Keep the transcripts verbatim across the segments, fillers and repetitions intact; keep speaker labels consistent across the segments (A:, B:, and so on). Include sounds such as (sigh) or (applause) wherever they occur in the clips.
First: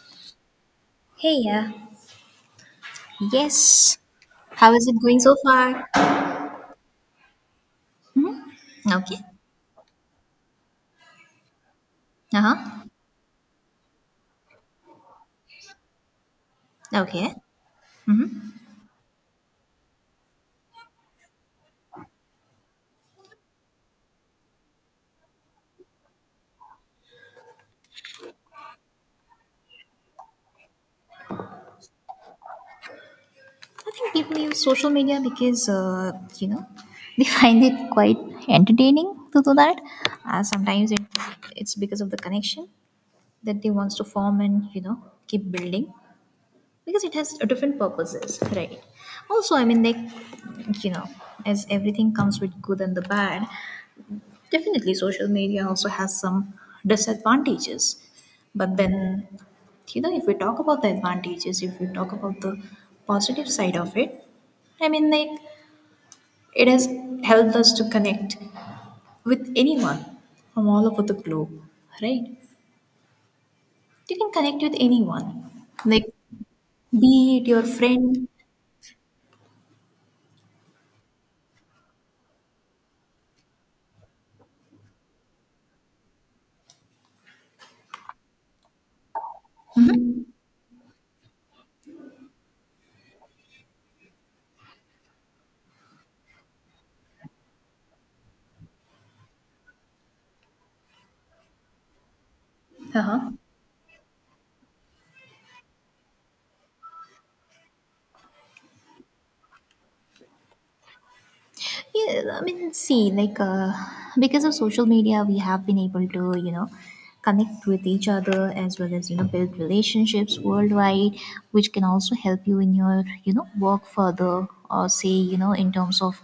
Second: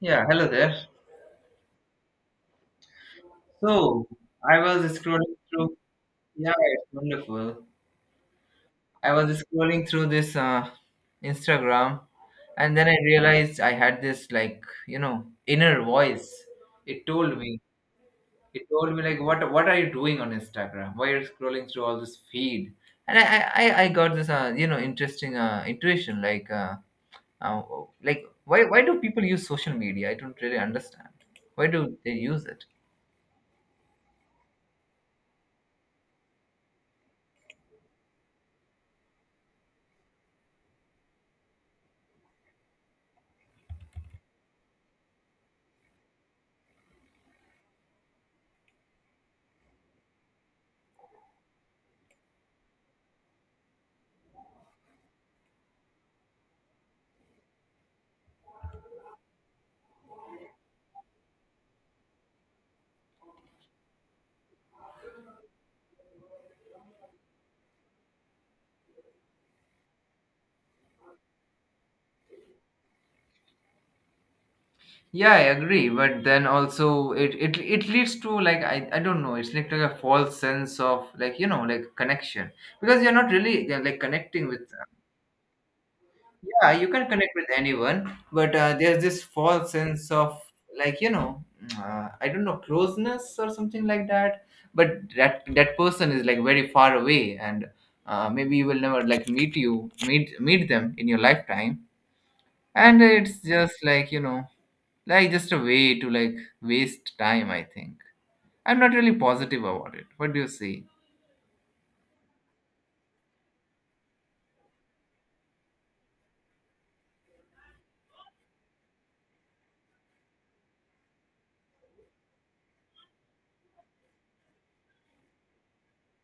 A: Yeah, hello there.
B: Hey, yeah. Yes.
A: So I
B: How is it
A: was
B: going
A: scrolling
B: so
A: through.
B: far?
A: Yeah, it's wonderful. I
B: Okay.
A: was scrolling through this uh, Instagram,
B: Uh
A: and
B: huh.
A: then I realized I had this like you know inner voice. It
B: Okay.
A: told me.
B: Mm-hmm.
A: It told me like, what what are you doing on Instagram? Why are you scrolling through all this feed? And I I, I I got this uh, you know interesting uh, intuition like uh, uh, like why why do people use social media? I don't really understand. Why do they use it?
B: I think people use social media because, uh, you know, (laughs) they find it quite entertaining to do that. Uh, sometimes it, it's because of the connection that they wants to form and, you know, keep building because it has different purposes, right? Also, I mean, like, you know, as everything comes with good and the bad, definitely, social media also has some disadvantages. But then, you know, if we talk about the advantages, if we talk about the positive side of it, I mean, like, it has helped us to connect with anyone from all over the globe, right? You can connect with
A: Yeah, I
B: anyone,
A: agree,
B: like,
A: but then also it
B: be it
A: it
B: your
A: it leads
B: friend.
A: to like I, I don't know, it's like, like a false sense of like you know like connection because you're not really uh, like connecting with, yeah, you can connect with anyone, but uh, there's this false sense of like you know uh, I don't know closeness or something like that, but that that person is like very far away, and uh, maybe you will never like meet you meet meet them in your lifetime, and
B: Uh-huh.
A: it's just like you know like just a way to like waste time, I think. I'm not really positive about it. What do you see?
B: Yeah, I mean, see, like, uh, because of social media, we have been able to, you know, connect with each other as well as, you know, build relationships worldwide, which can also help you in your, you know, work further or say, you know, in terms of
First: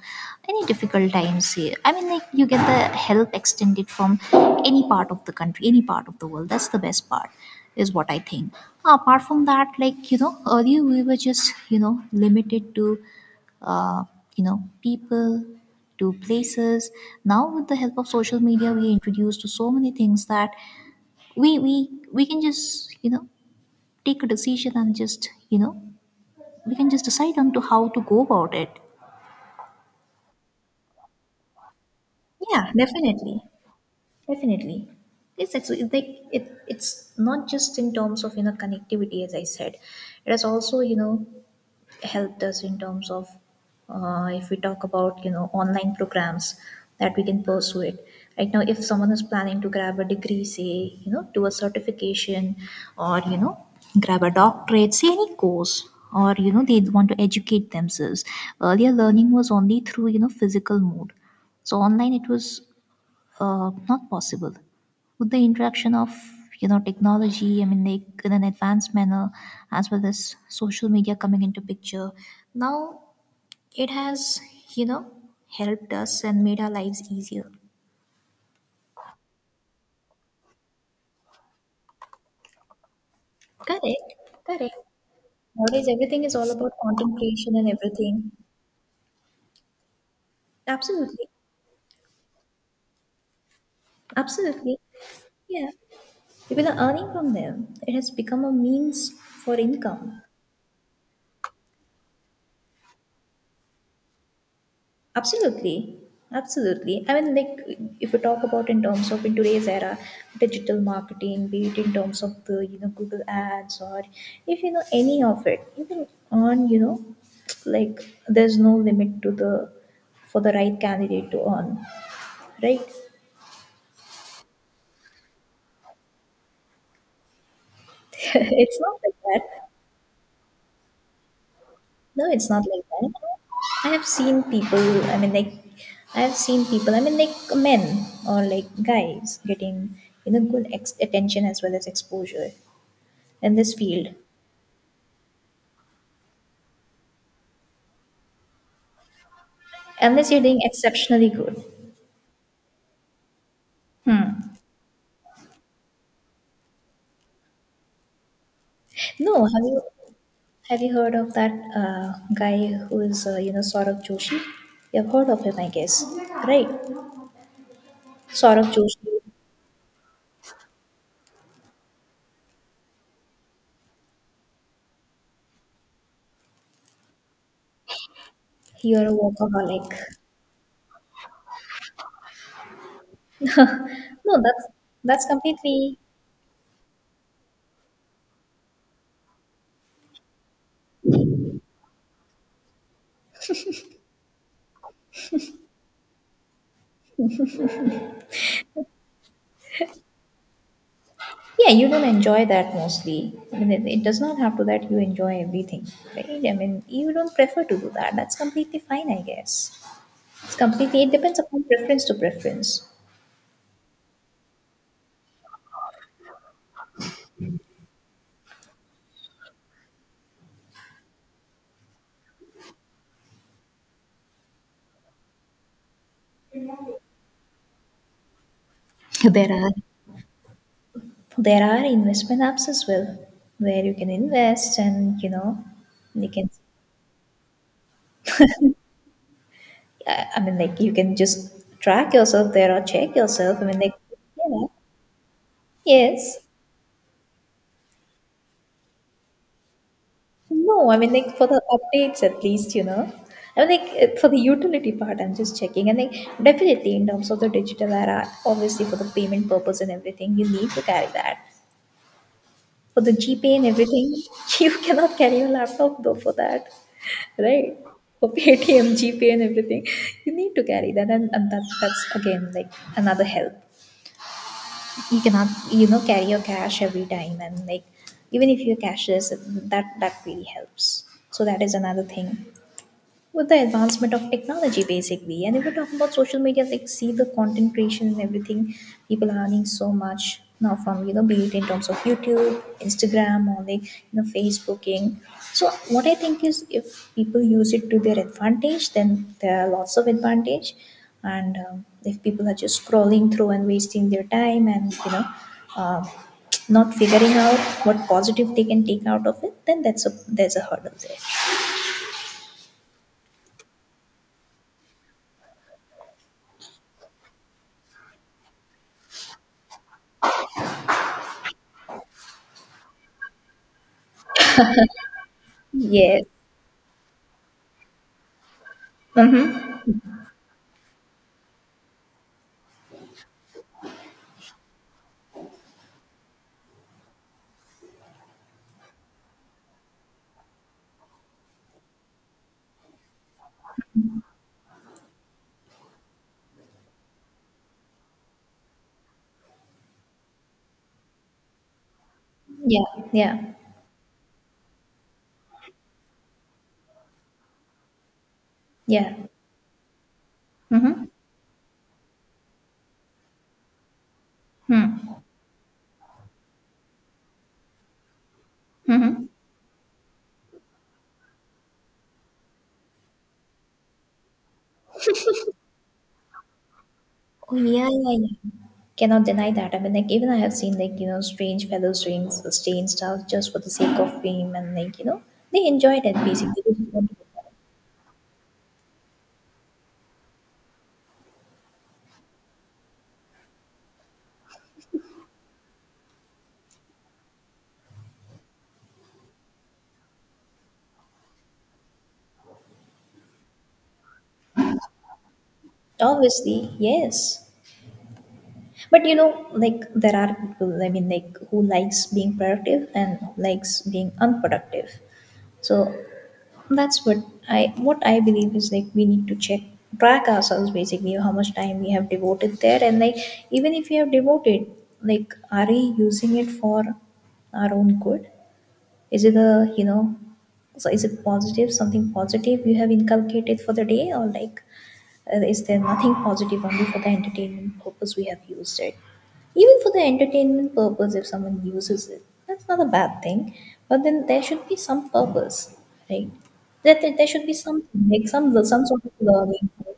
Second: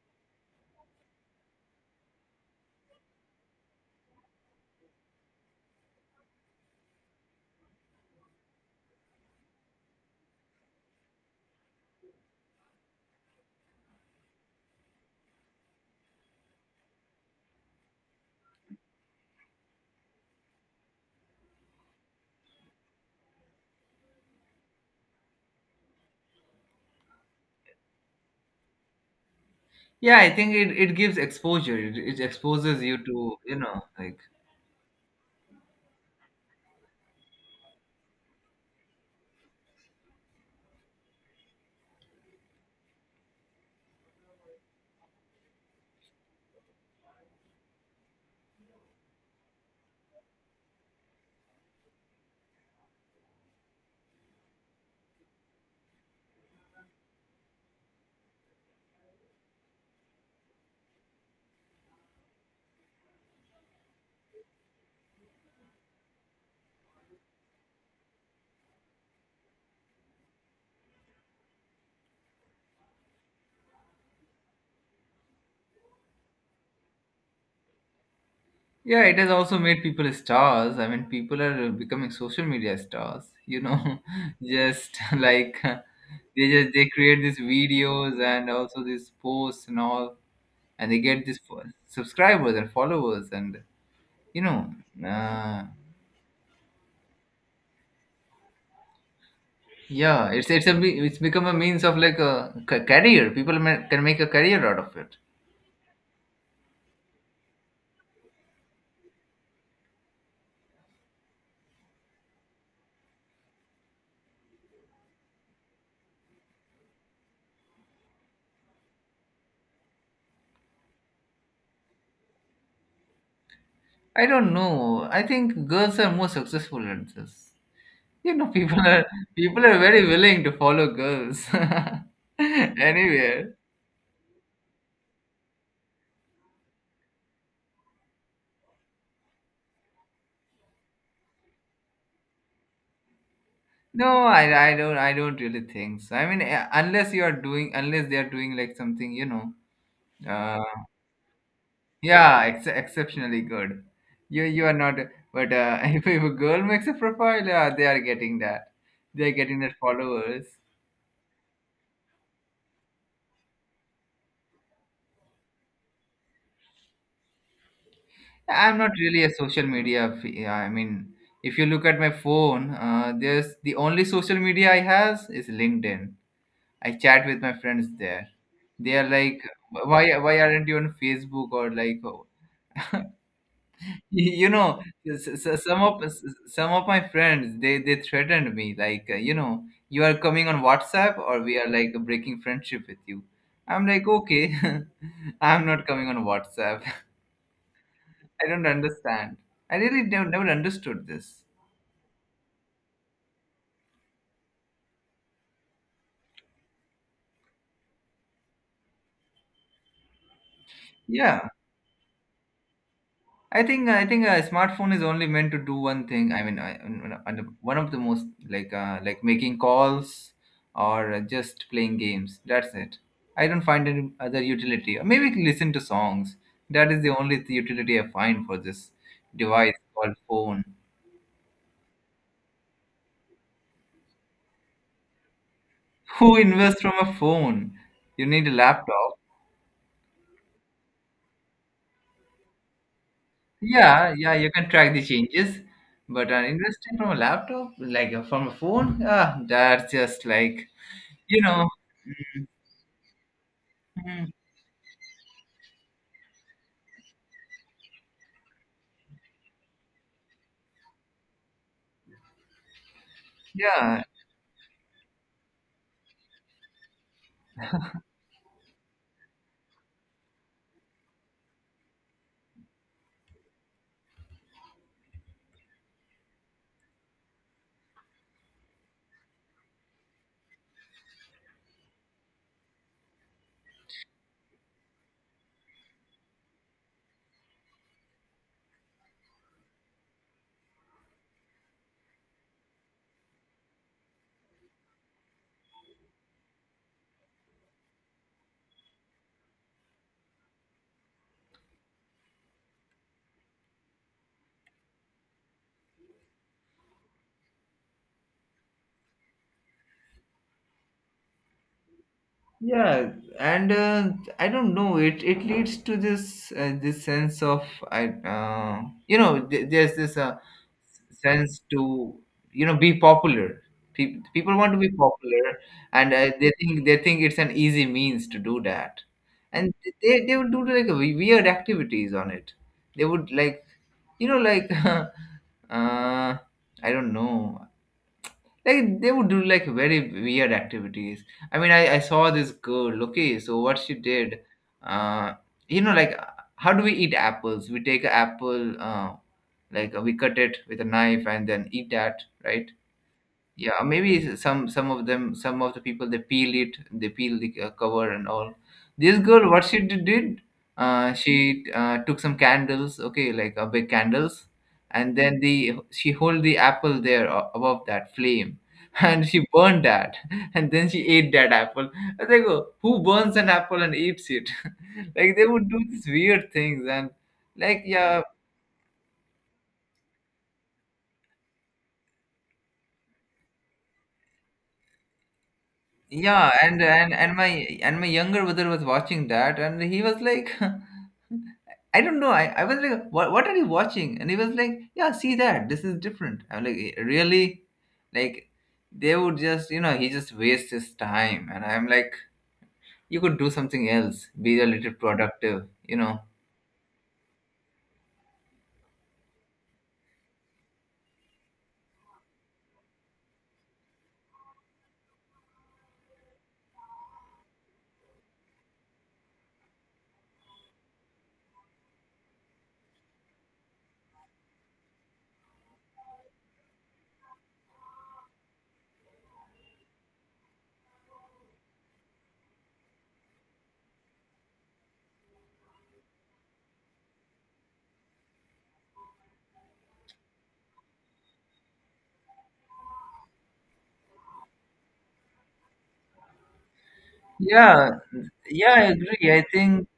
B: any difficult times. Here. I mean, like, you get the help extended from any part of the country, any part of the world. That's the best part, is what I think. Apart from that, like, you know, earlier we were just, you know, limited to uh, you know, people, to places. Now, with the help of social media, we are introduced to so many things that we we we can just, you know, take a decision and just, you know, we can just decide on to how to go about it.
A: Yeah, I think it, it gives exposure. It, it
B: Yeah,
A: exposes you
B: definitely,
A: to you know like,
B: definitely. It's actually, it's like, it it's not just in terms of, you know, connectivity, as I said. It is also, you know, helped us in terms of, uh, if we talk about, you know, online programs that we can pursue it. Right now, if someone is planning to grab a degree, say, you know, do a certification, or, you know, grab a doctorate, say any course, or, you know, they want to educate themselves. Earlier, learning was only through, you know, physical mode. So online it was, uh, not possible. With the interaction of, you know, technology, I mean, like in an advanced manner, as well as social media coming into picture, now it has, you know, helped us and made our lives easier.
A: yeah, it has also made people stars. I mean, people are becoming social media stars, you know,
B: Correct,
A: (laughs)
B: correct.
A: just like
B: Nowadays,
A: they
B: everything is all about
A: just they
B: content
A: create these
B: creation and
A: videos
B: everything.
A: and also these posts and all, and they get
B: Absolutely,
A: these fo- subscribers and followers and you know
B: absolutely.
A: uh,
B: Yeah, people are earning from them. It has become a means for income.
A: yeah, it's it's a me- it's become a means of like a ca- career. People ma- can make a career out of it.
B: Absolutely. Absolutely. I mean, like, if we talk about in terms of in today's era, digital marketing, be it in terms of the, you know, Google ads or if you know any of it, even on, you know, like there's no limit to the for the right candidate to earn, right? (laughs)
A: I don't know. I think girls are more successful at this. You know, (laughs) people
B: It's not
A: are,
B: like
A: people
B: that.
A: are very willing to follow girls
B: No,
A: (laughs)
B: it's not like that.
A: anywhere.
B: I have seen people, I mean, like, I have seen people, I mean, like, men or like guys getting, you know, good ex- attention as well as exposure in this field,
A: No, I, I don't, I don't really think so. I mean, eh, unless you are doing, unless they are doing like something you know
B: unless you're doing
A: uh,
B: exceptionally good.
A: yeah, ex- exceptionally good.
B: Hmm.
A: You you are not, but uh, (laughs) if, if a girl makes a profile, uh, they are getting that. They are
B: No,
A: getting
B: have
A: that
B: you
A: followers.
B: have you heard of that uh, guy who is, uh, you know, Saurabh Joshi? You've heard of him, I guess, right? Saurabh
A: I'm not
B: Joshi,
A: really a social media. F- yeah, I mean, if you look at my phone, uh, there's the only social media I has is LinkedIn. I chat with my friends there. They
B: you're
A: are
B: a
A: like,
B: workaholic.
A: why why aren't you on Facebook or like (laughs)
B: No,
A: you
B: that's
A: know
B: that's
A: s- s- s- some
B: completely.
A: of s- some of my friends, they they threatened me like uh, you know, you are coming on WhatsApp or we are like breaking friendship with you. I'm like, okay. (laughs) I'm not coming on WhatsApp. (laughs) I don't understand. I really nev- never understood this.
B: Yeah, you don't enjoy that mostly. I mean, it, it does not have to that you enjoy everything, right? I mean, you don't prefer to do that. That's completely fine, I guess. It's completely, it depends
A: Yeah,
B: upon preference to preference.
A: I think I think a smartphone is only meant to do one thing. I mean, I, and one of the most like uh, like making calls or just playing games. That's it. I don't find any other utility. Or maybe listen to songs. That is the only utility I find for this
B: There are,
A: device called phone.
B: there are investment apps as well where you can invest, and, you know,
A: (laughs)
B: you
A: Who
B: can,
A: invests from a phone? You need a laptop.
B: i I mean, like, you can just track yourself there or check yourself, I mean, like,
A: Yeah, yeah, you
B: yeah,
A: can track the changes. But
B: yes.
A: uh, investing from a laptop, like uh, from a phone, ah, that's just like
B: No, I mean, like,
A: you
B: for the
A: know.
B: updates at least, you know. I mean, like, uh,
A: Hmm.
B: for the utility part, I'm just checking. And, like, definitely in terms of the digital era, obviously for the payment purpose and everything, you need to carry that. For the GPay and
A: Yeah,
B: everything, (laughs) you cannot carry your laptop, though, for that, right? For Paytm, GPay and everything, you need to carry that. And, and that, that's, again, like, another help. You cannot, you know, carry your cash every time. And, like, even if you're cashless, that, that really helps. So that is another thing. With the advancement of technology basically, and if we are talking about social media, like, see, the content creation and everything, people are earning so much now from, you know, be it in terms of YouTube, Instagram, or, like, you know, Facebooking. So what I think is, if people use it to their advantage, then there are lots of advantage. And um, if people are just scrolling through and wasting their time and, you know, um, not figuring out what positive they can take out of it, then that's a, there's a hurdle there.
A: yeah, and uh, I don't know, it it leads to this uh, this sense of I uh, you know, th- there's this uh, sense to you know be popular. Pe- people want to be popular, and
B: Yes.
A: uh, they think they think it's an easy means to do that, and they, they would do like we- weird activities on it. They would like you know like (laughs) uh, I don't know, like they would do like very weird activities. I mean, I, I saw this girl. Okay, so what she did, uh, you know, like uh, how do we eat apples? We take an apple, uh, like uh, we cut it with a knife and then eat that, right?
B: Yeah, yeah,
A: Yeah, maybe some some of them, some of the people, they peel it, they peel the uh, cover and all.
B: yeah.
A: This girl, what she d- did,
B: Mm-hmm.
A: uh, she uh, took some candles, okay, like uh, big candles, and
B: Mm-hmm.
A: then the she hold the apple there uh, above that flame (laughs) and she burned that (laughs) and then she ate that apple. I was like, "Oh, who burns an apple and eats it?" (laughs) Like, they would do these weird things, and
B: Oh
A: like,
B: yeah, yeah,
A: yeah,
B: yeah. Cannot deny that. I mean, like, even I have seen, like, you know, strange fellows doing s- strange stuff just for the sake of fame, and, like, you know, they enjoyed it
A: yeah,
B: basically. They
A: and
B: just wanted
A: and and my,
B: to-
A: and my younger brother was watching that, and he was like, (laughs) I don't know. I, I was like, what what are you watching? And he was like, yeah, see that. This is different. I'm like, "Eh, really? Like, they would just, you know, he just wastes his time." And I'm like, you could do something else. Be a little productive, you know.
B: Obviously, yes. But you know, like, there are people. I mean, like, who likes being productive and likes being unproductive. So that's what, I what I believe is, like, we need to check, track ourselves basically how much time we have devoted there, and, like, even if we have devoted, like, are we using it for our own good? Is it a, you know, so is it positive, something positive you have inculcated for the day, or, like, uh, is there nothing positive only for the entertainment purpose we have used it? Even for the entertainment purpose, if someone uses it, that's not a bad thing. But then there should be some purpose, right? That there, there should be
A: Yeah,
B: something, like some
A: yeah, I
B: some sort of
A: agree. I
B: learning.
A: think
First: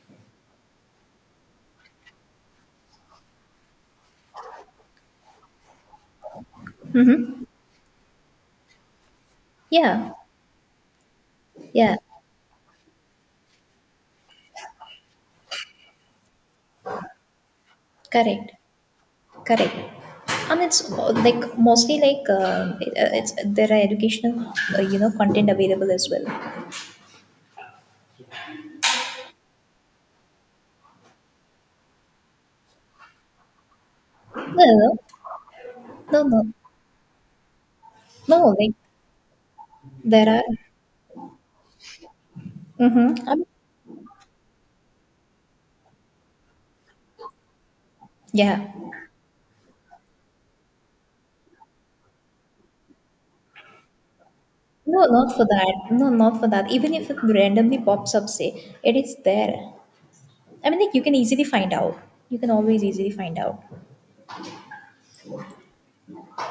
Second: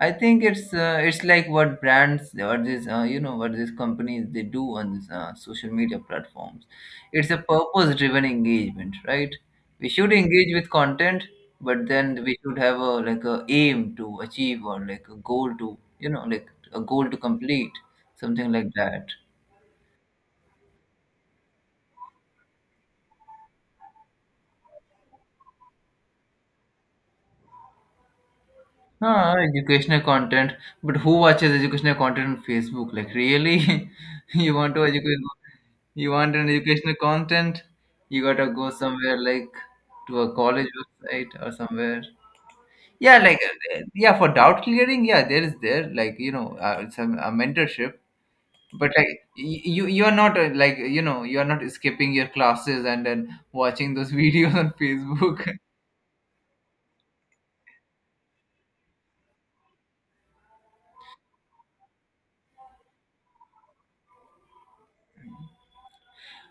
A: I think it's uh, it's like what brands or this uh, you know, what these companies they do on these uh, social media platforms. It's a
B: Hmm.
A: purpose-driven engagement, right? We
B: Yeah,
A: should engage with content, but
B: yeah,
A: then we should have a like a aim to achieve or like a goal to you know like a goal to complete
B: correct.
A: something like that.
B: Correct. And it's mo- like mostly like uh, it, uh, it's there are educational uh, you know content available as well.
A: Ah, educational content, but who watches educational content on Facebook? Like really, (laughs)
B: No,
A: you want
B: no,
A: to
B: no,
A: educate, you
B: no,
A: want
B: no.
A: an educational content, you gotta
B: No,
A: go
B: like
A: somewhere like to
B: there
A: a
B: are.
A: college website or somewhere. Yeah,
B: Mm-hmm.
A: like
B: Um,
A: uh, yeah, for doubt clearing, yeah, there is there like you know uh, some a mentorship,
B: yeah.
A: but like y- you you are not uh, like you know you are not skipping your classes and then watching those (laughs) videos on
B: No, not for
A: Facebook.
B: that. No, not for that. Even if it randomly pops up, say, it is there. I mean, like, you can easily find out. You can always easily find out.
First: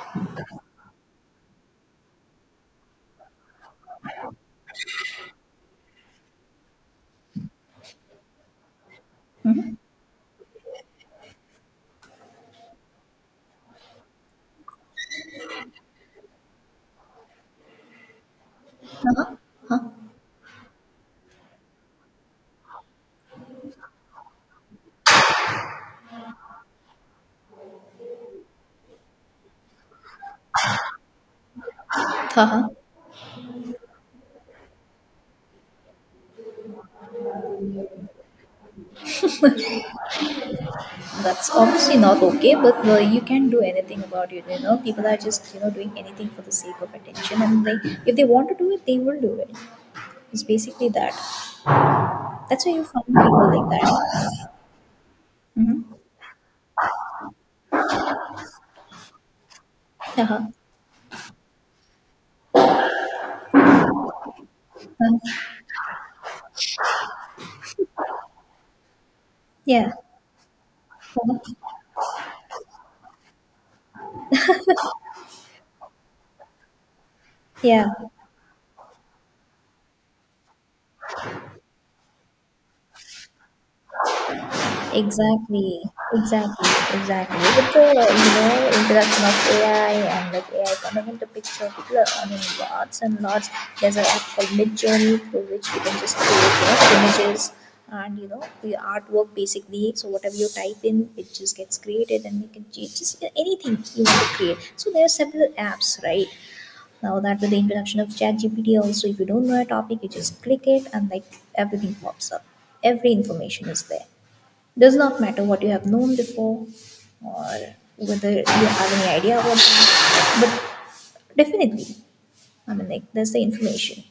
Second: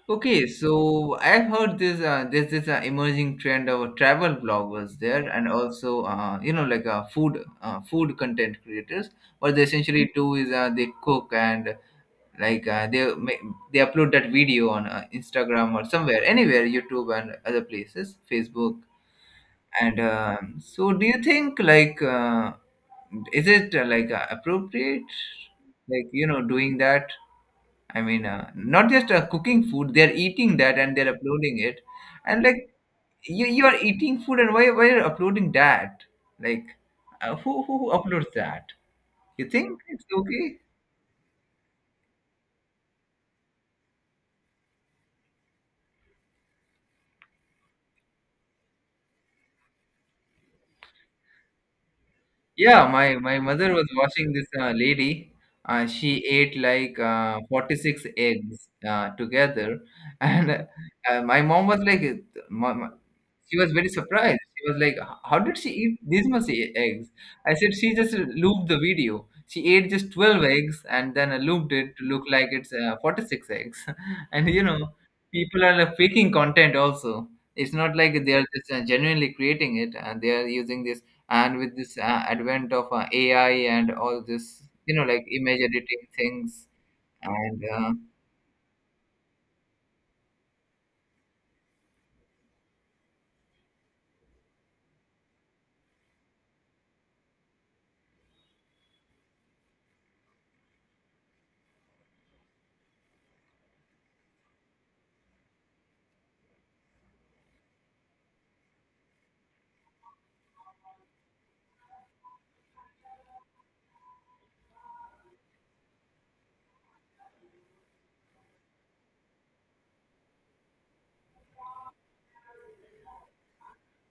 A: Okay, so I've heard this. Uh, there's this uh, emerging trend of travel bloggers there, and also uh, you know like uh, food uh, food content creators. What they essentially do is uh, they cook and like uh, they ma- they upload that video on uh, Instagram or somewhere, anywhere, YouTube and other places, Facebook.
B: Huh?
A: And um, so, do you think like uh, is it uh, like uh, appropriate, like you know, doing that? I mean, uh, not just uh, cooking food; they're eating that, and they're uploading it. And like,
B: Haha.
A: you you are eating food, and why why you're uploading that? Like, uh, who who uploads that? You think it's okay?
B: That's obviously not okay, but uh, you can't do anything about it. You know, people are just, you know, doing anything for the sake of attention, and they, if they want to do it, they will do it. It's basically that. That's why you
A: Yeah,
B: find
A: my my
B: people
A: mother
B: like
A: was watching
B: that.
A: this uh, lady. Uh,
B: Mm-hmm.
A: she ate like uh, forty-six eggs uh, together, (laughs)
B: Uh-huh.
A: and uh, my mom was like, uh, my, my she was very surprised. She was like,
B: Uh,
A: "How did she eat this much e- eggs?" I said, "She just looped the video. She ate
B: yeah.
A: just twelve eggs and then
B: Uh-huh.
A: looped it to look like it's uh, forty-six eggs." (laughs) And you know, people are like, faking content also. It's
B: Yeah.
A: not like they are just uh, genuinely creating it, and they are using this. And with this uh, advent of uh, A I and all this, you know, like image
B: Exactly,
A: editing things,
B: exactly, exactly.
A: and
B: With the,
A: uh,
B: you know, introduction of A I, and like A I coming into picture, people are earning lots and lots. There's an app called Midjourney through which you can just create, you know, images, and, you know, the artwork basically. So whatever you type in, it just gets created, and you can change just anything you want to create. So there are several apps, right? Now that with the introduction of ChatGPT, also if you don't know a topic, you just click it and like everything pops up. Every information is there, does not matter what you have known before, or whether you have any idea about them. But definitely, I mean, like, there's the information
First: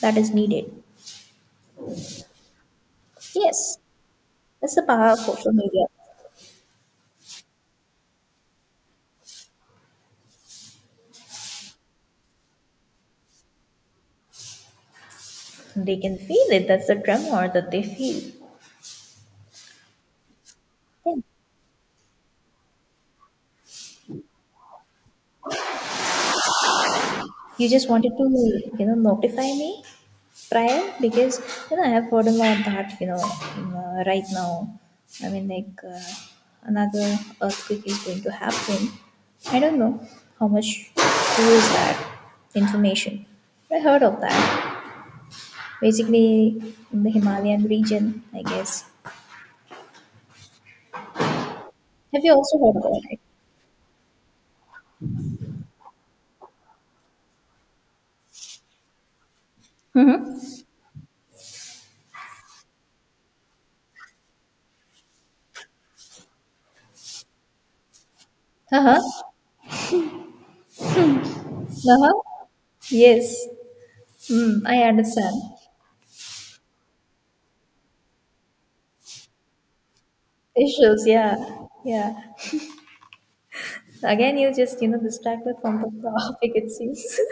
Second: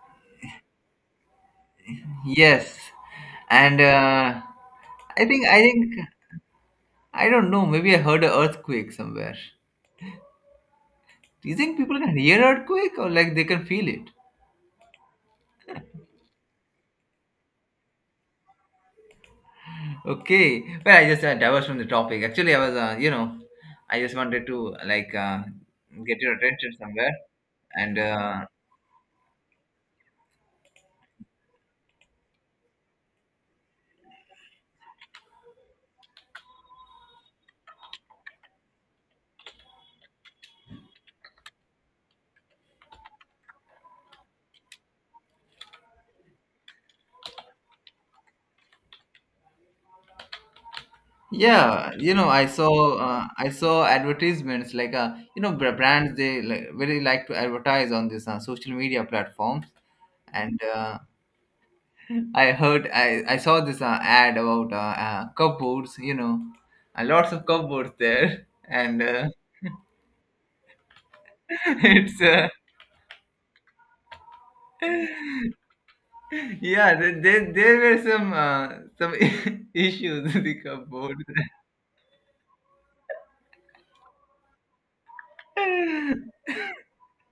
B: that is needed.
A: yes,
B: Yes,
A: and uh,
B: that's the power of
A: I think
B: social
A: I
B: media.
A: think I don't know. Maybe I heard a earthquake somewhere. Do you think people can hear earthquake or like they can feel it?
B: They can feel it. That's the tremor that they feel.
A: Okay. Well, I
B: Yeah.
A: just uh, diverged from the topic. Actually, I was, uh, you know, I just wanted to like uh, get your attention somewhere.
B: You just
A: And
B: wanted to,
A: uh,
B: you know, notify me prior because, you know, I have heard a lot that, you know, um, uh, right now, I mean, like, uh, another earthquake is going to happen. I don't know how much true is that information. I heard of that basically in the Himalayan region, I guess.
A: yeah, you
B: Have
A: know,
B: you
A: I
B: also heard about
A: saw
B: it?
A: uh, I saw advertisements like uh, you know, br- brands they like, very like to advertise on this uh, social media platforms
B: Mm-hmm.
A: and uh, I heard, I, I saw this uh, ad about uh, uh, cupboards, you know, uh, lots of cupboards there.
B: Uh
A: And uh,
B: huh.
A: (laughs)
B: Uh huh.
A: it's, uh,
B: Yes. Mm, I understand.
A: yeah, th- there, there were some uh, some (laughs) issues with the
B: Issues.
A: cupboards.
B: Yeah. Yeah. Again, you just, you know, distracted from the (laughs) topic. It seems. (laughs)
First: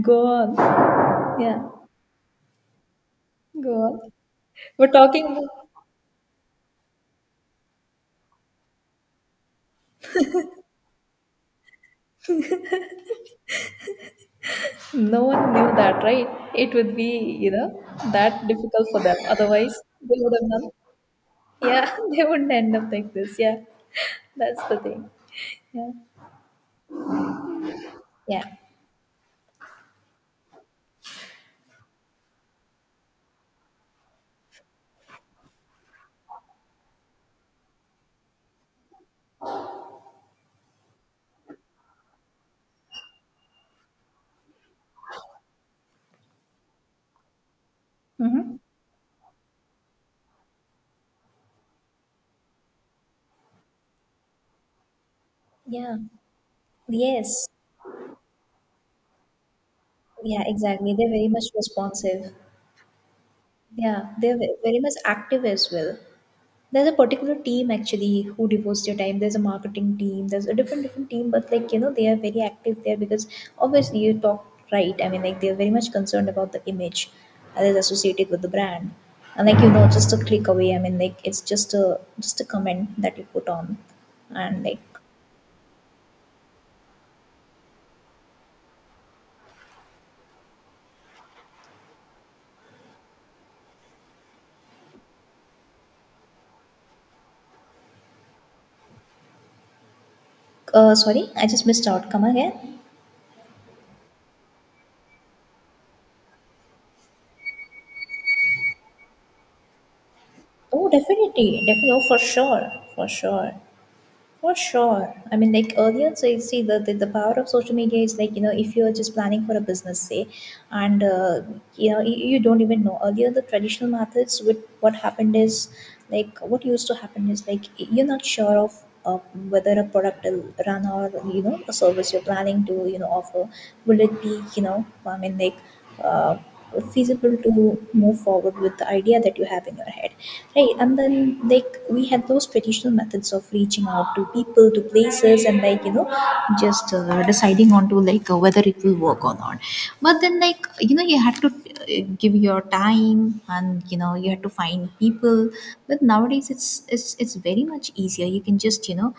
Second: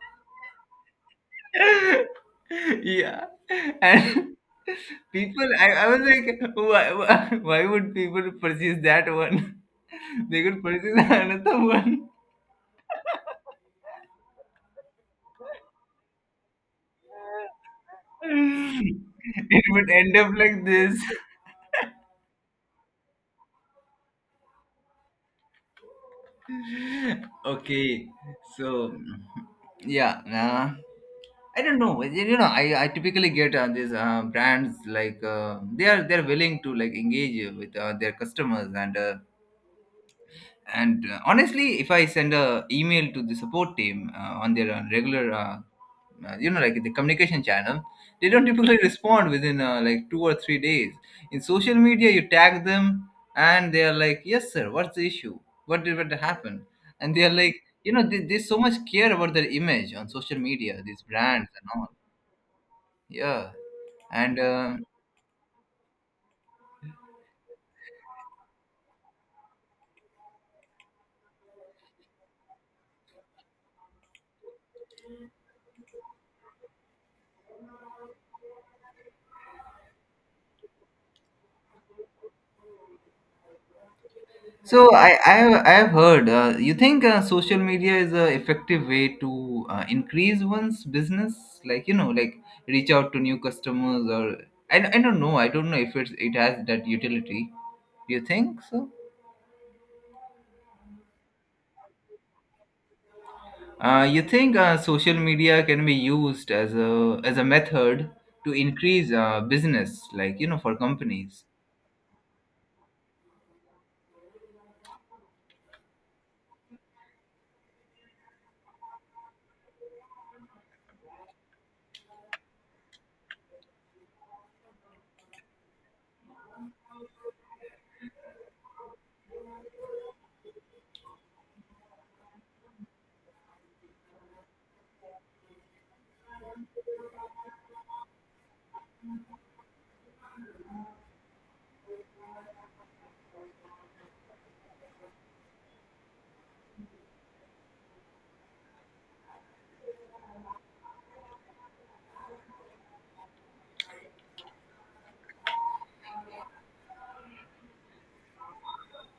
B: Go on. Yeah,
A: (laughs) Yeah.
B: go on.
A: And
B: We're
A: (laughs)
B: talking
A: people,
B: about
A: I, I was like, why, (laughs) why why would people purchase that one? (laughs) They could purchase another one.
B: no one knew that, right? It would be, you know,
A: (laughs)
B: that difficult for them.
A: It
B: Otherwise,
A: would
B: they
A: end up
B: would have
A: like
B: done.
A: this.
B: Yeah, (laughs) they wouldn't end up like this. Yeah, that's the thing. Yeah.
A: (laughs) Okay,
B: Yeah.
A: so, yeah, uh, I don't know, you know, i, I typically get uh, these uh, brands like uh, they are they're willing to like engage with uh, their customers, and uh, and uh, honestly, if I send a email to the support team uh, on their uh, regular, uh, uh, you know, like the communication channel, they don't (laughs)
B: Mm-hmm.
A: typically respond within uh, like two or three days. In social media, you tag them and they are like, "Yes, sir. What's the issue? What
B: Yeah.
A: did what happened?" And they are
B: Yes.
A: like, you know, they, they so much care about their image on social
B: Yeah,
A: media,
B: exactly.
A: these
B: They're very much
A: brands and all.
B: responsive.
A: Yeah,
B: Yeah,
A: and
B: they're ve-
A: uh,
B: very much active as well. There's a particular team actually who devotes their time. There's a marketing team. There's a different different team, but, like, you know, they are very active there because obviously you talk, right. I mean, like, they are very much concerned about the image that is associated with the brand, and, like, you know, just a click away. I mean, like, it's just a, just a comment that you put on, and,
A: so
B: like,
A: I I have, I have heard. Uh, you think uh, social media is a effective way to uh, increase one's business, like you know, like reach out to new customers, or I, I don't know. I don't know if it's it has that utility. You think so?
B: uh, sorry, I just missed out. Come again?
A: Uh, you think uh, social media can be used as a as a method to increase uh, business, like you know, for
B: Oh,
A: companies?
B: definitely, definitely. Oh, for sure, for sure. For sure. I mean, like earlier, so you see the, the, the power of social media is like, you know, if you're just planning for a business, say, and, uh, you know, you, you don't even know. Earlier, the traditional methods with what happened is like, what used to happen is like, you're not sure of uh, whether a product will run or, you know, a service you're planning to, you know, offer. Will it be, you know, I mean, like, uh, feasible to move forward with the idea that you have in your head, right? And then, like, we had those traditional methods of reaching out to people, to places, and, like, you know just uh, deciding on to, like, uh, whether it will work or not. But then, like, you know you had to uh, give your time, and, you know you had to find people. But nowadays, it's it's it's very much easier. You can just, you know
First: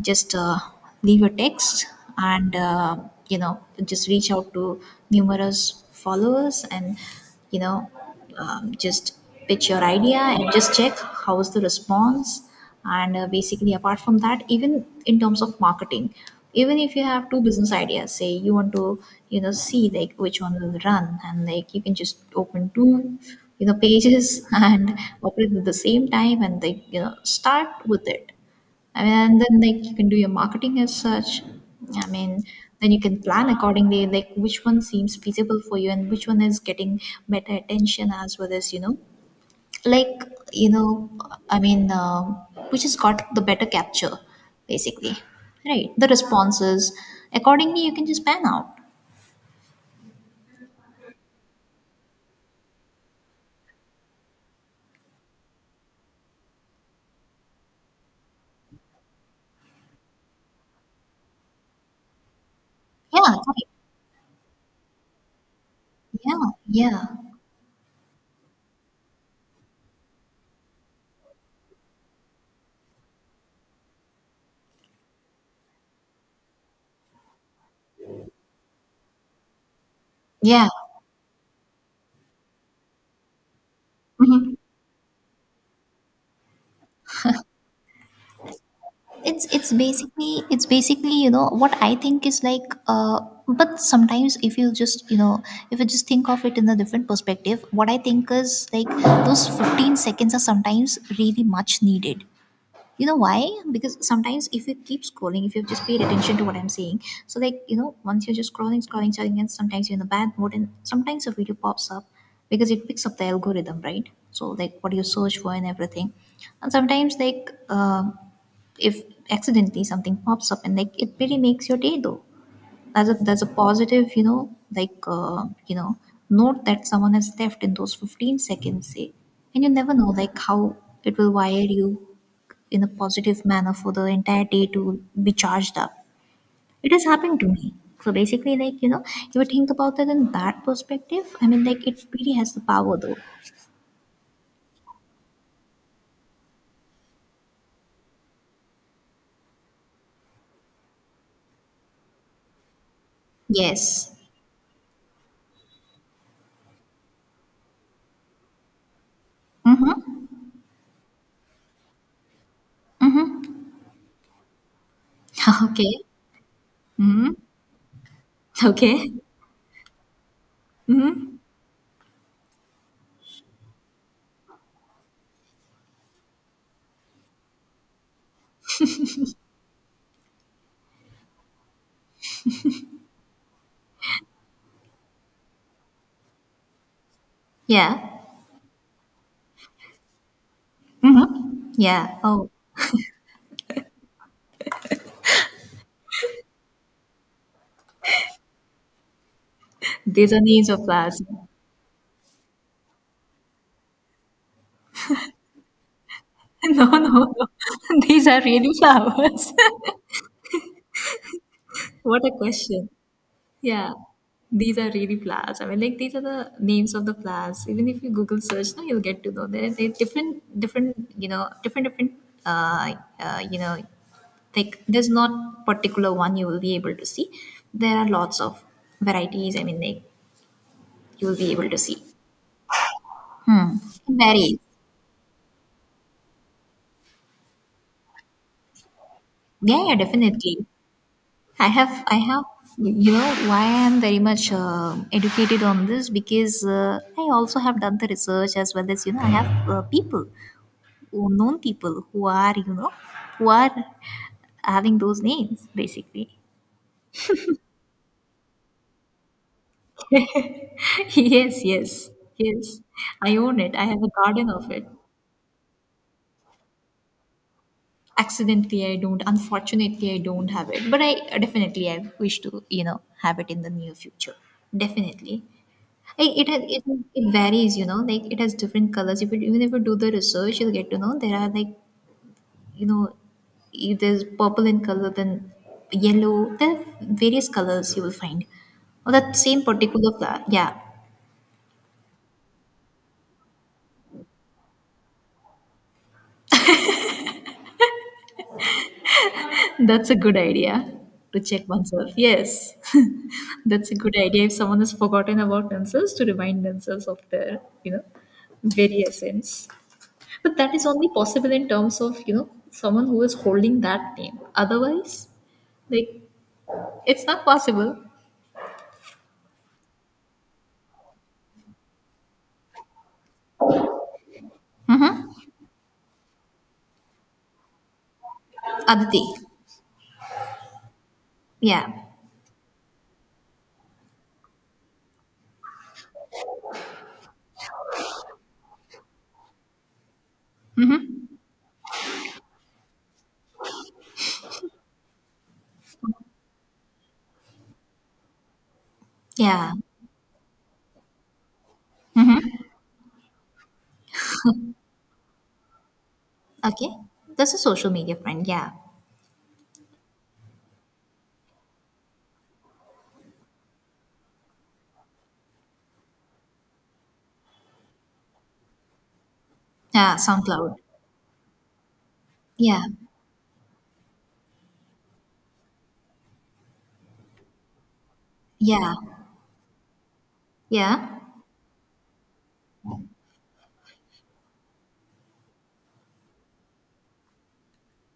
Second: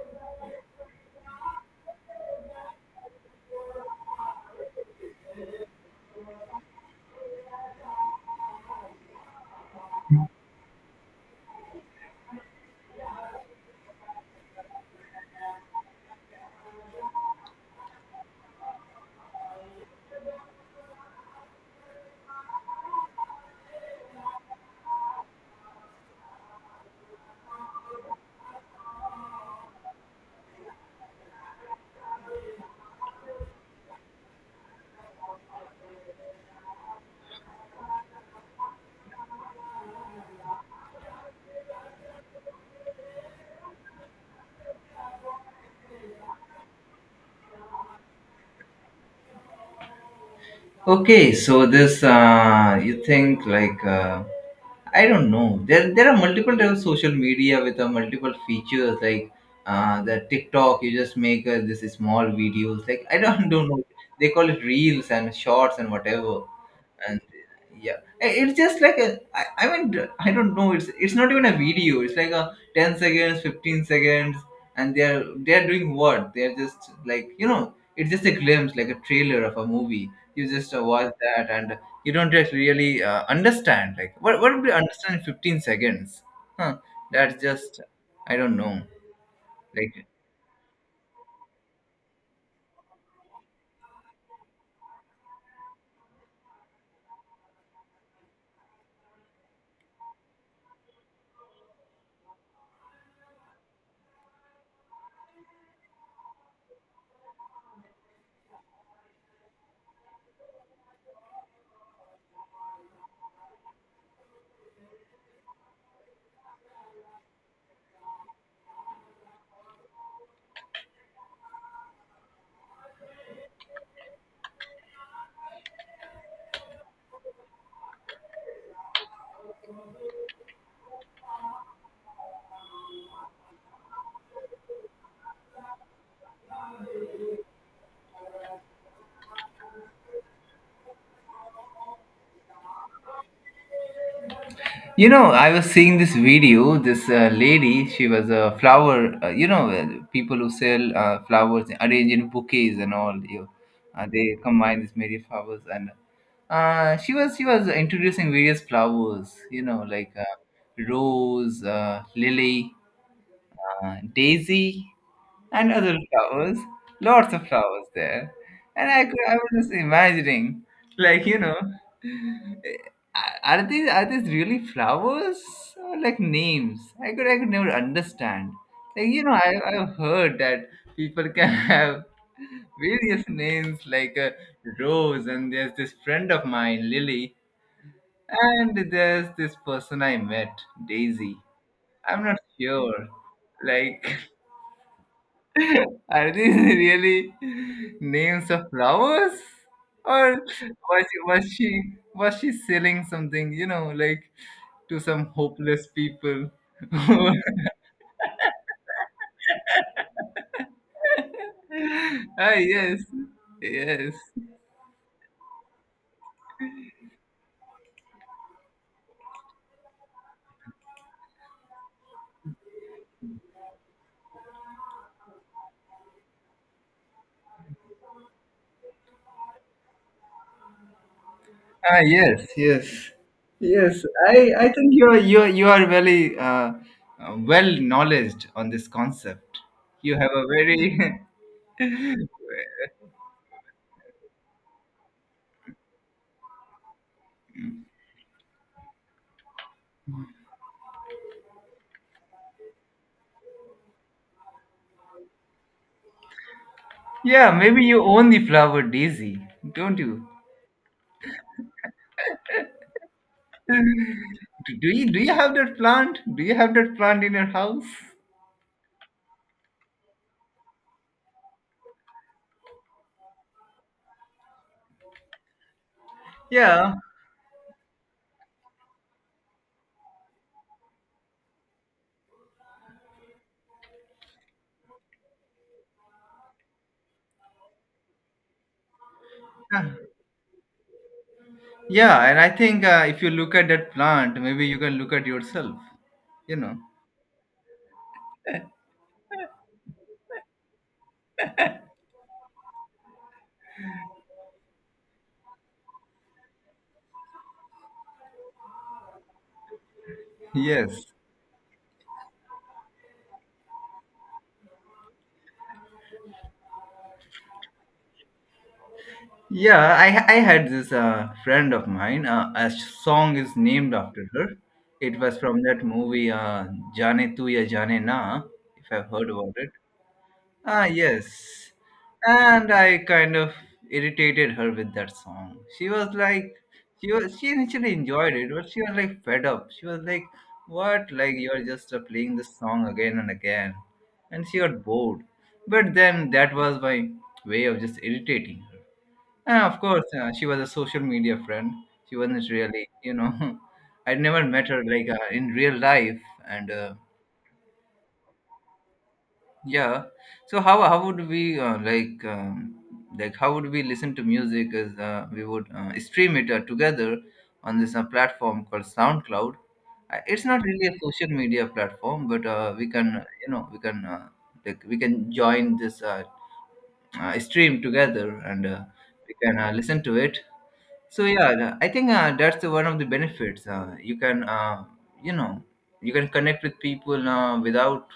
B: just uh, leave a text, and, uh, you know just reach out to numerous followers, and, you know um, just pitch your idea and just check how is the response. And, uh, basically, apart from that, even in terms of marketing, even if you have two business ideas, say you want to, you know see, like, which one will run, and, like, you can just open two, you know pages (laughs) and operate at the same time, and, like, you know start with it. I mean, and then, like, you can do your marketing as such. I mean, then you can plan accordingly, like which one seems feasible for you, and which one is getting better attention, as well as, you know, like, you know, I mean, um which has got the better capture, basically, right? The responses. Accordingly, you can just pan out.
A: Okay, so this uh, you think like uh, I don't know. There there are multiple types of social media with uh, multiple features like uh, the TikTok. You just make uh, this small videos. Like I
B: Yeah,
A: don't (laughs)
B: correct.
A: don't know. They call it reels and shorts and whatever
B: Yeah, yeah,
A: and yeah I- it's just like a I, I mean I don't know it's it's not even a video, it's like a ten seconds, fifteen seconds. And they're they're doing what? They're just like you know, it's just a glimpse, like a trailer of a movie. You
B: yeah.
A: just uh, watch that and you don't just really uh, understand like what
B: Hmm.
A: what would you understand in fifteen seconds? Huh that's just i don't know
B: It's it's
A: like
B: basically, it's basically you know what I think is like, uh but sometimes, if you just, you know if you just think of it in a different perspective, what I think is like those fifteen seconds are sometimes really much needed. You know why? Because sometimes, if you keep scrolling, if you've just paid attention to what I'm saying, so, like, you know once you're just scrolling, scrolling, scrolling, and sometimes you're in a bad mood, and sometimes a video pops up, because it picks up the algorithm, right? So, like, what you search for, and everything. And sometimes, like, um if accidentally something pops up, and, like, it really makes your day though. That's a that's a positive, you know like, uh, you know note that someone has left in those fifteen seconds, say, and you never know like how it will wire you in a positive manner for the entire day to be charged up. It has happened to me. So, basically, like, you know, if you think about it in that perspective, I mean, like, it really has the power though.
A: You know, I was seeing this video. This uh, lady, she was a flower. Uh, you know, uh, people who sell uh, flowers, arrange in bouquets and all. You, uh,
B: Yes.
A: they combine these many flowers, and uh, she was she was introducing various flowers. You know, like
B: Mm-hmm. (laughs)
A: uh, rose, uh, lily, uh, daisy and other
B: Okay.
A: flowers, lots
B: Mm-hmm.
A: of flowers there. And I,
B: Okay.
A: could, I was just imagining, like,
B: Mm-hmm.
A: you know, eh, are these are these really flowers or like names? I could I could never understand. Like, you know, I, I've heard that people can (laughs) have various names like uh, Rose, and there's this friend of mine, Lily,
B: Yeah.
A: and there's this person I met, Daisy.
B: Mm-hmm. Yeah.
A: I'm not
B: Oh,
A: sure. Like, are these (laughs) really names of flowers?
B: these
A: Or
B: are names of
A: was she,
B: flowers. (laughs)
A: was she was she selling something, you know, like to some hopeless people?
B: No,
A: (laughs)
B: no, no. (laughs) These are really flowers. (laughs) What a
A: ah
B: question.
A: yes.
B: Yeah,
A: Yes.
B: these are really flowers. I mean, like, these are the names of the flowers. Even if you Google search, now you'll get to know. There, they different, different, you know, different, different, uh, uh, you know, like there's not particular one you will be able to see. There are lots of varieties. I mean, like, you will be able to
A: Ah
B: see.
A: yes, yes.
B: Hmm.
A: Yes.
B: It
A: I,
B: varies.
A: I think you are you are, you are very uh, uh, well knowledged on this concept.
B: Yeah, yeah,
A: You have a
B: definitely.
A: very
B: I have, I
A: (laughs)
B: have, you know, why I am very much uh, educated on this, because uh, I also have done the research, as well as, you know, I have, uh, people, or known people, who are, you know who are having those names, basically.
A: Yeah, maybe you own the flower daisy, don't you?
B: (laughs) Yes, yes, yes. I own it. I have a garden of
A: Do
B: it.
A: do you do you have that plant? Do you have that plant in your house?
B: Accidentally, I don't. Unfortunately, I don't have it, but I definitely I wish to, you know have it in the near future. Definitely. I, it, has- it
A: Yeah.
B: it varies, you know like, it has different colors. If you... even if you do the research, you'll get to know there are, like, you know if there's purple in color, then yellow. There are various colors you will find, oh that same particular flower. Yeah.
A: Yeah, and I think uh, if you look at that plant, maybe you can look at yourself. You know.
B: (laughs) That's a good idea, to check oneself. Yes. (laughs) That's a good idea, if someone has forgotten about themselves, to remind themselves of their, you know very essence. But that is
A: Yes.
B: only possible in terms of, you know someone who is holding that name. Otherwise, like, it's not possible.
A: Yeah, I I had this uh, friend of mine. Uh, a song is named after her. It
B: Mm-hmm.
A: was from that movie uh, "Jaane Tu Ya Jaane Na." If I've
B: Aditi.
A: heard about it. Ah, yes.
B: Yeah.
A: And I kind of irritated her with that song. She was like, she was, she initially enjoyed it, but she was like fed up. She was like, what? Like, you're just uh, playing this song again and again. And she got bored. But then that was my way of just irritating her. And
B: Yeah.
A: of course, uh, she was a social media friend. She wasn't really, you know, (laughs) I never met her like uh, in real life. And,
B: Okay.
A: uh,
B: That's a social media friend. Yeah.
A: yeah. So how how would we uh, like um, like how would we listen to music? As uh, we would uh, stream it uh, together on this uh, platform called SoundCloud.
B: Yeah.
A: Uh, It's not
B: SoundCloud.
A: really a social media platform, but uh,
B: Yeah.
A: we can you know we can uh, like we can join this uh, uh, stream together and uh,
B: Yeah.
A: we can uh, listen to it.
B: Yeah.
A: So yeah, the- I think uh, that's the one of the benefits. Uh, you can, uh, you know, you can connect with people uh, without,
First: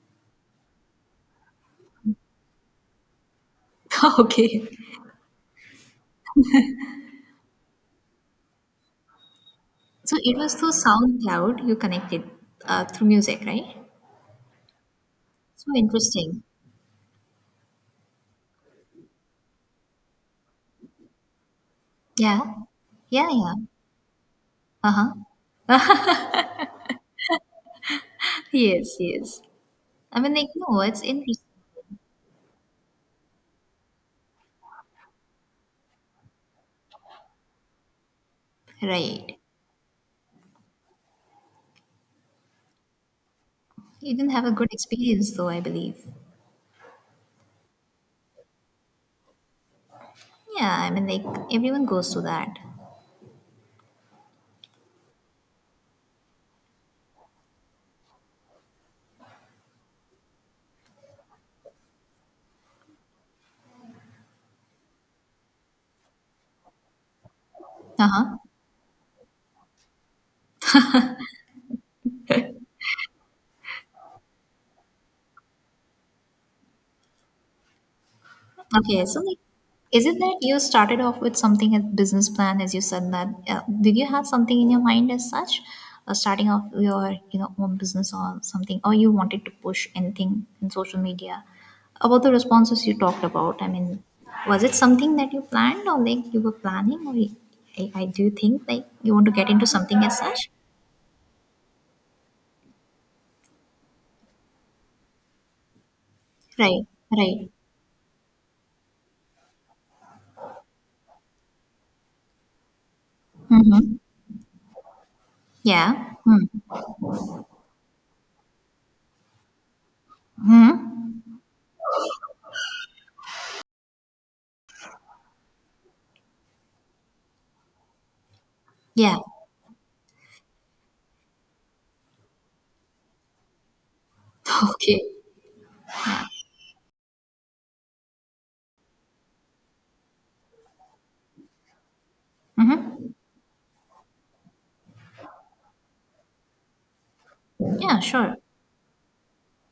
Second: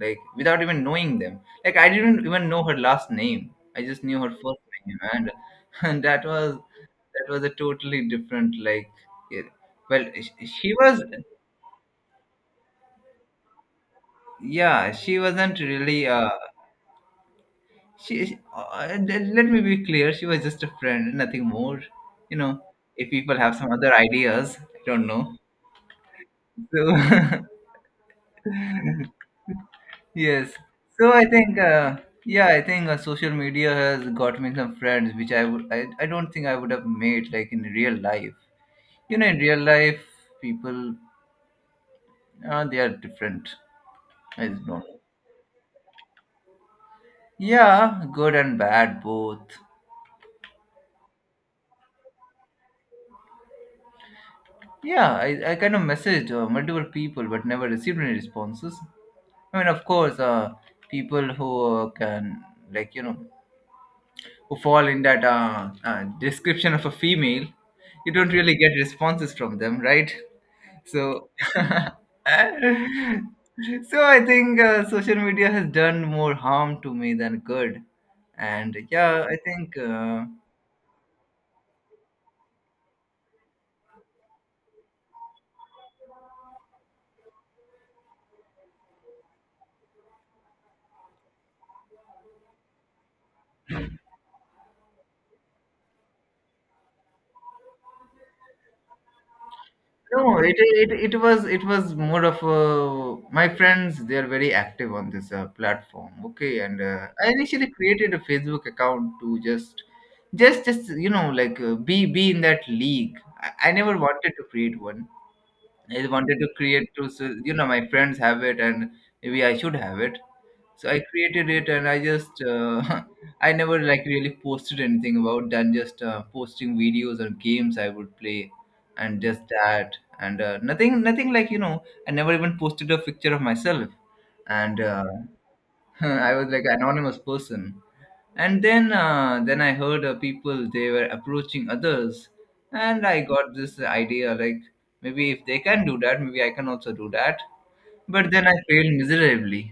A: like, without even knowing them. Like I didn't even know her last name. I just
B: (laughs)
A: knew her first
B: Okay.
A: name, and (laughs) and that was that was a totally different like. It, well,
B: So it
A: sh-
B: was through
A: she was,
B: SoundCloud you connected, uh, through music, right?
A: yeah, she wasn't
B: So
A: really. Uh,
B: interesting.
A: she, she uh, let let me be clear. She was just a friend, nothing more. You
B: Yeah.
A: know, if
B: Yeah.
A: people
B: Yeah.
A: have some other ideas, I
B: Uh
A: don't
B: huh.
A: know. So. (laughs)
B: Yes. Yes. I mean, like,
A: Yes.
B: no, it's
A: So I
B: interesting.
A: think, uh, yeah, I think uh, social media has got me some friends, which I would, I, I don't think I would have made like in real life. You know, in
B: Right.
A: real life, people, uh, they are different.
B: You didn't have
A: I
B: a
A: don't
B: good
A: know.
B: experience though, I believe.
A: Yeah, good and bad both.
B: Yeah. I mean, like, everyone goes through that.
A: Yeah, I, I kind of messaged uh, multiple people but never received any responses. I mean, of course, uh, people who uh, can, like, you know, who fall in that uh, uh, description of a female,
B: Uh
A: you don't
B: huh.
A: really get responses from them, right? So, (laughs) so I think uh, social media has done more harm to me than good. And
B: Okay, so,
A: yeah, I
B: like,
A: think.
B: is it
A: Uh,
B: that you started off with something as business plan, as you said that? Uh, did you have something in your mind as such, uh, starting off your, you know own business or something, or you wanted to push anything in social media? About the responses you talked about, I mean, was it something that you planned, or like you were planning, or you- I, I do you think like you want to get into something as
A: No,
B: such?
A: it, it it was it was more of a, my friends. They are very active on this uh, platform. Okay, and
B: Right,
A: uh, I
B: right.
A: initially created a Facebook account to just just just you know like uh, be be in that league. I, I
B: Mm-hmm.
A: never wanted to create one, I
B: Yeah.
A: wanted to create to so, you know my friends have it and maybe I should have it. So I
B: Mm-hmm.
A: created it and I just uh, (laughs) I never like really posted anything about than just uh, posting videos or games I would play
B: Yeah.
A: and just that and uh, nothing nothing like you know I never even posted a picture of myself
B: (laughs)
A: and
B: Okay.
A: uh, (laughs) I was like an anonymous person. And then uh, then I heard uh, people they were approaching others and I got this idea like maybe if they can do that maybe I can also do that,
B: Yeah,
A: but
B: sure.
A: then I failed miserably.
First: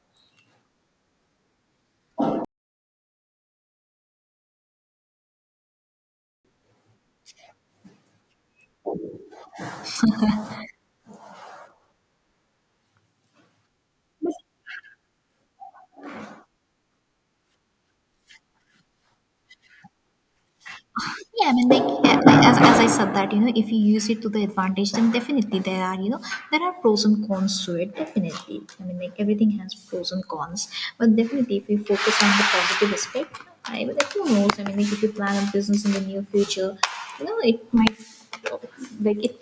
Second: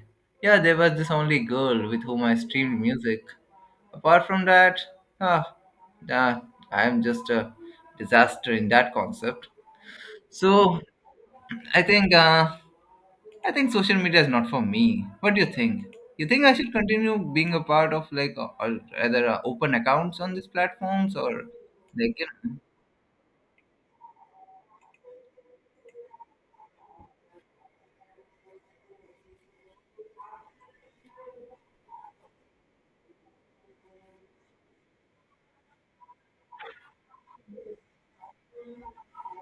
A: Yeah, there was this only girl with whom I streamed music. Apart from that, ah, ah I'm just a disaster in that concept. So I think uh, I think social media is not for me. What do you think? You think I should continue being a part of like uh, or rather uh, open accounts on these platforms or
B: Yeah, I mean, like,
A: like
B: a-
A: you know?
B: as, as I said that, you know, if you use it to the advantage, then, definitely, there are, you know there are pros and cons to it. Definitely, I mean, like, everything has pros and cons. But, definitely, if we focus on the positive aspect, I mean, like, who knows? I mean, like, if you plan a business in the near future, you know, it might... like it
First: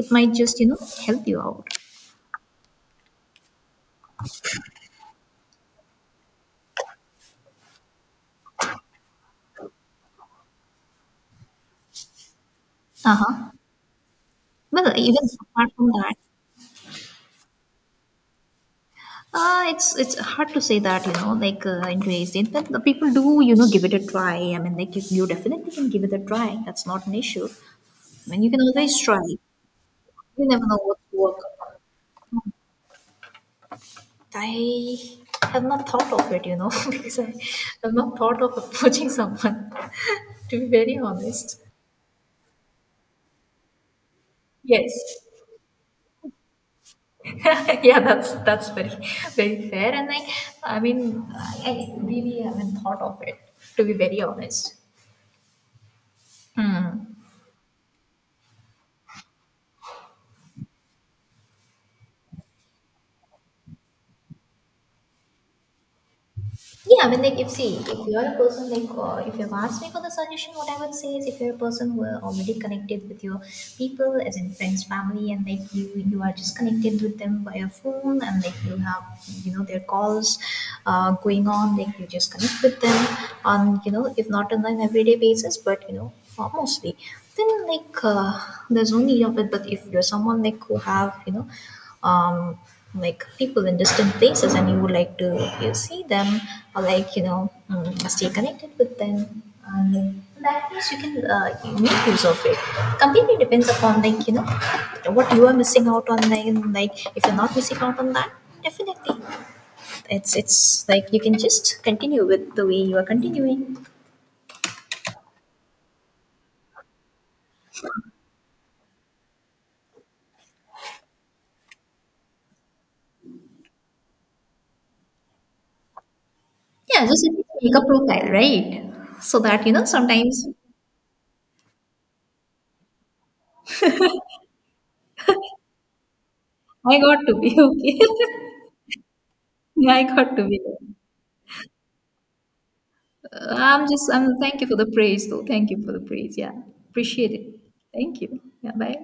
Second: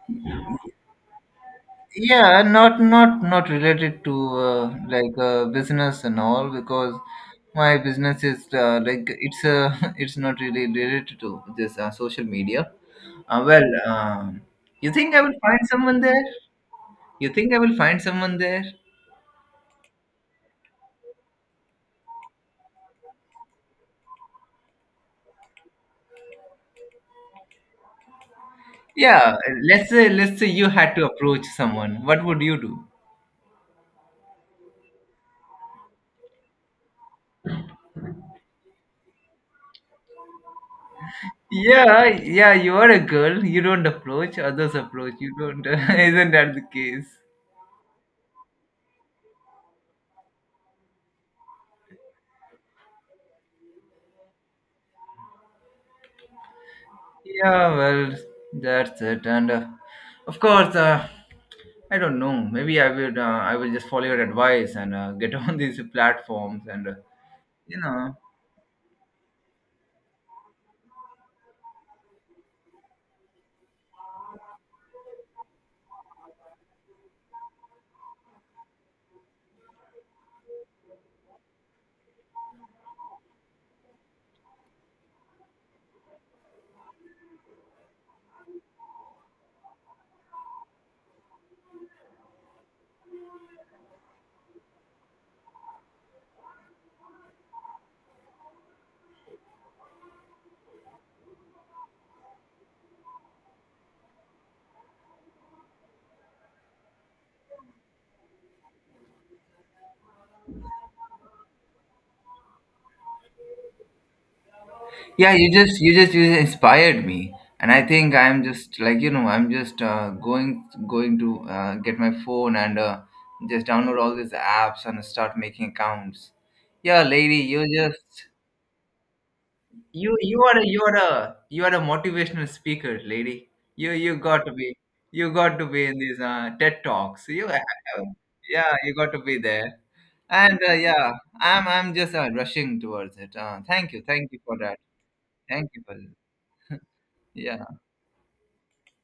B: it might just, you know help you out.
A: Yeah, not not not related to uh, like uh, business and all, because my business is uh, like it's uh, (laughs) it's not really related to this uh, social media.
B: Uh
A: Uh,
B: huh.
A: well, um,
B: Well,
A: you think
B: even
A: I will find
B: apart from
A: someone
B: that,
A: there? You think I will find someone there?
B: Uh, it's it's hard to say that, you know like, uh, in today's day, that the people do, you know, give it a try. I mean, like, you, you definitely can give it a try. That's not an issue. I mean, you can always try.
A: Yeah, let's say let's
B: You
A: say
B: never
A: you
B: know
A: had
B: what
A: to
B: will work.
A: approach someone. What would you do?
B: I have not thought of it, you know, (laughs) because I have not thought of approaching someone. (laughs) To be very honest.
A: Yeah, yeah, you are a girl. You don't approach, others
B: Yes.
A: approach. You don't. (laughs) Isn't that the case?
B: (laughs) Yeah, that's that's very, very fair. And I, I mean, I, I really haven't thought of it. To be very honest. Hmm.
A: Yeah, well, that's it. And uh, of course, uh, I don't know. Maybe I will. Uh, I will just follow your advice and uh, get (laughs) on these platforms. And uh,
B: Yeah, I mean, like, if see,
A: you
B: if
A: know,
B: you're a person, like, uh, if you've asked me for the suggestion, what I would say is, if you're a person who are already connected with your people, as in friends, family, and, like, you, you are just connected with them via phone, and, like, you have, you know, their calls, uh, going on, like you just connect with them on, you know, if not on an everyday basis, but, you know, uh, mostly, then, like, uh, there's no need of it. But if you're someone like, who have, you know, um like people in distant places, and you would like to, you see them, or, like, you know mm, stay connected with them. And in that case you can, uh, make use of it. Completely depends upon, like, you know what you are missing out on. Like, like if you're not missing out on that, definitely, it's it's like, you can just continue with the way you are continuing.
A: yeah, you just, you just, you just inspired me. And I think I'm just like you know, I'm just uh, going, going to uh, get my phone and uh, just download all these apps and start making accounts. Yeah,
B: Yeah, just at
A: lady,
B: least
A: you
B: make a profile,
A: just
B: right? So that, you know
A: You you
B: sometimes...
A: are a you are a you are a motivational speaker, lady. You you got to be you got to be in these uh, TED
B: I got
A: talks.
B: to
A: You
B: be.
A: have-
B: (laughs) Okay.
A: yeah you got to be there,
B: (laughs) I got to
A: and
B: be.
A: uh, yeah I'm I'm just uh, rushing towards it.
B: Uh,
A: Uh,
B: I'm
A: thank you
B: just,
A: thank
B: I'm
A: you for
B: thank you for
A: that.
B: the praise though.
A: Thank
B: Thank you
A: you
B: for
A: for
B: the praise. Yeah, appreciate it.
A: yeah.
B: Thank you. Yeah, bye.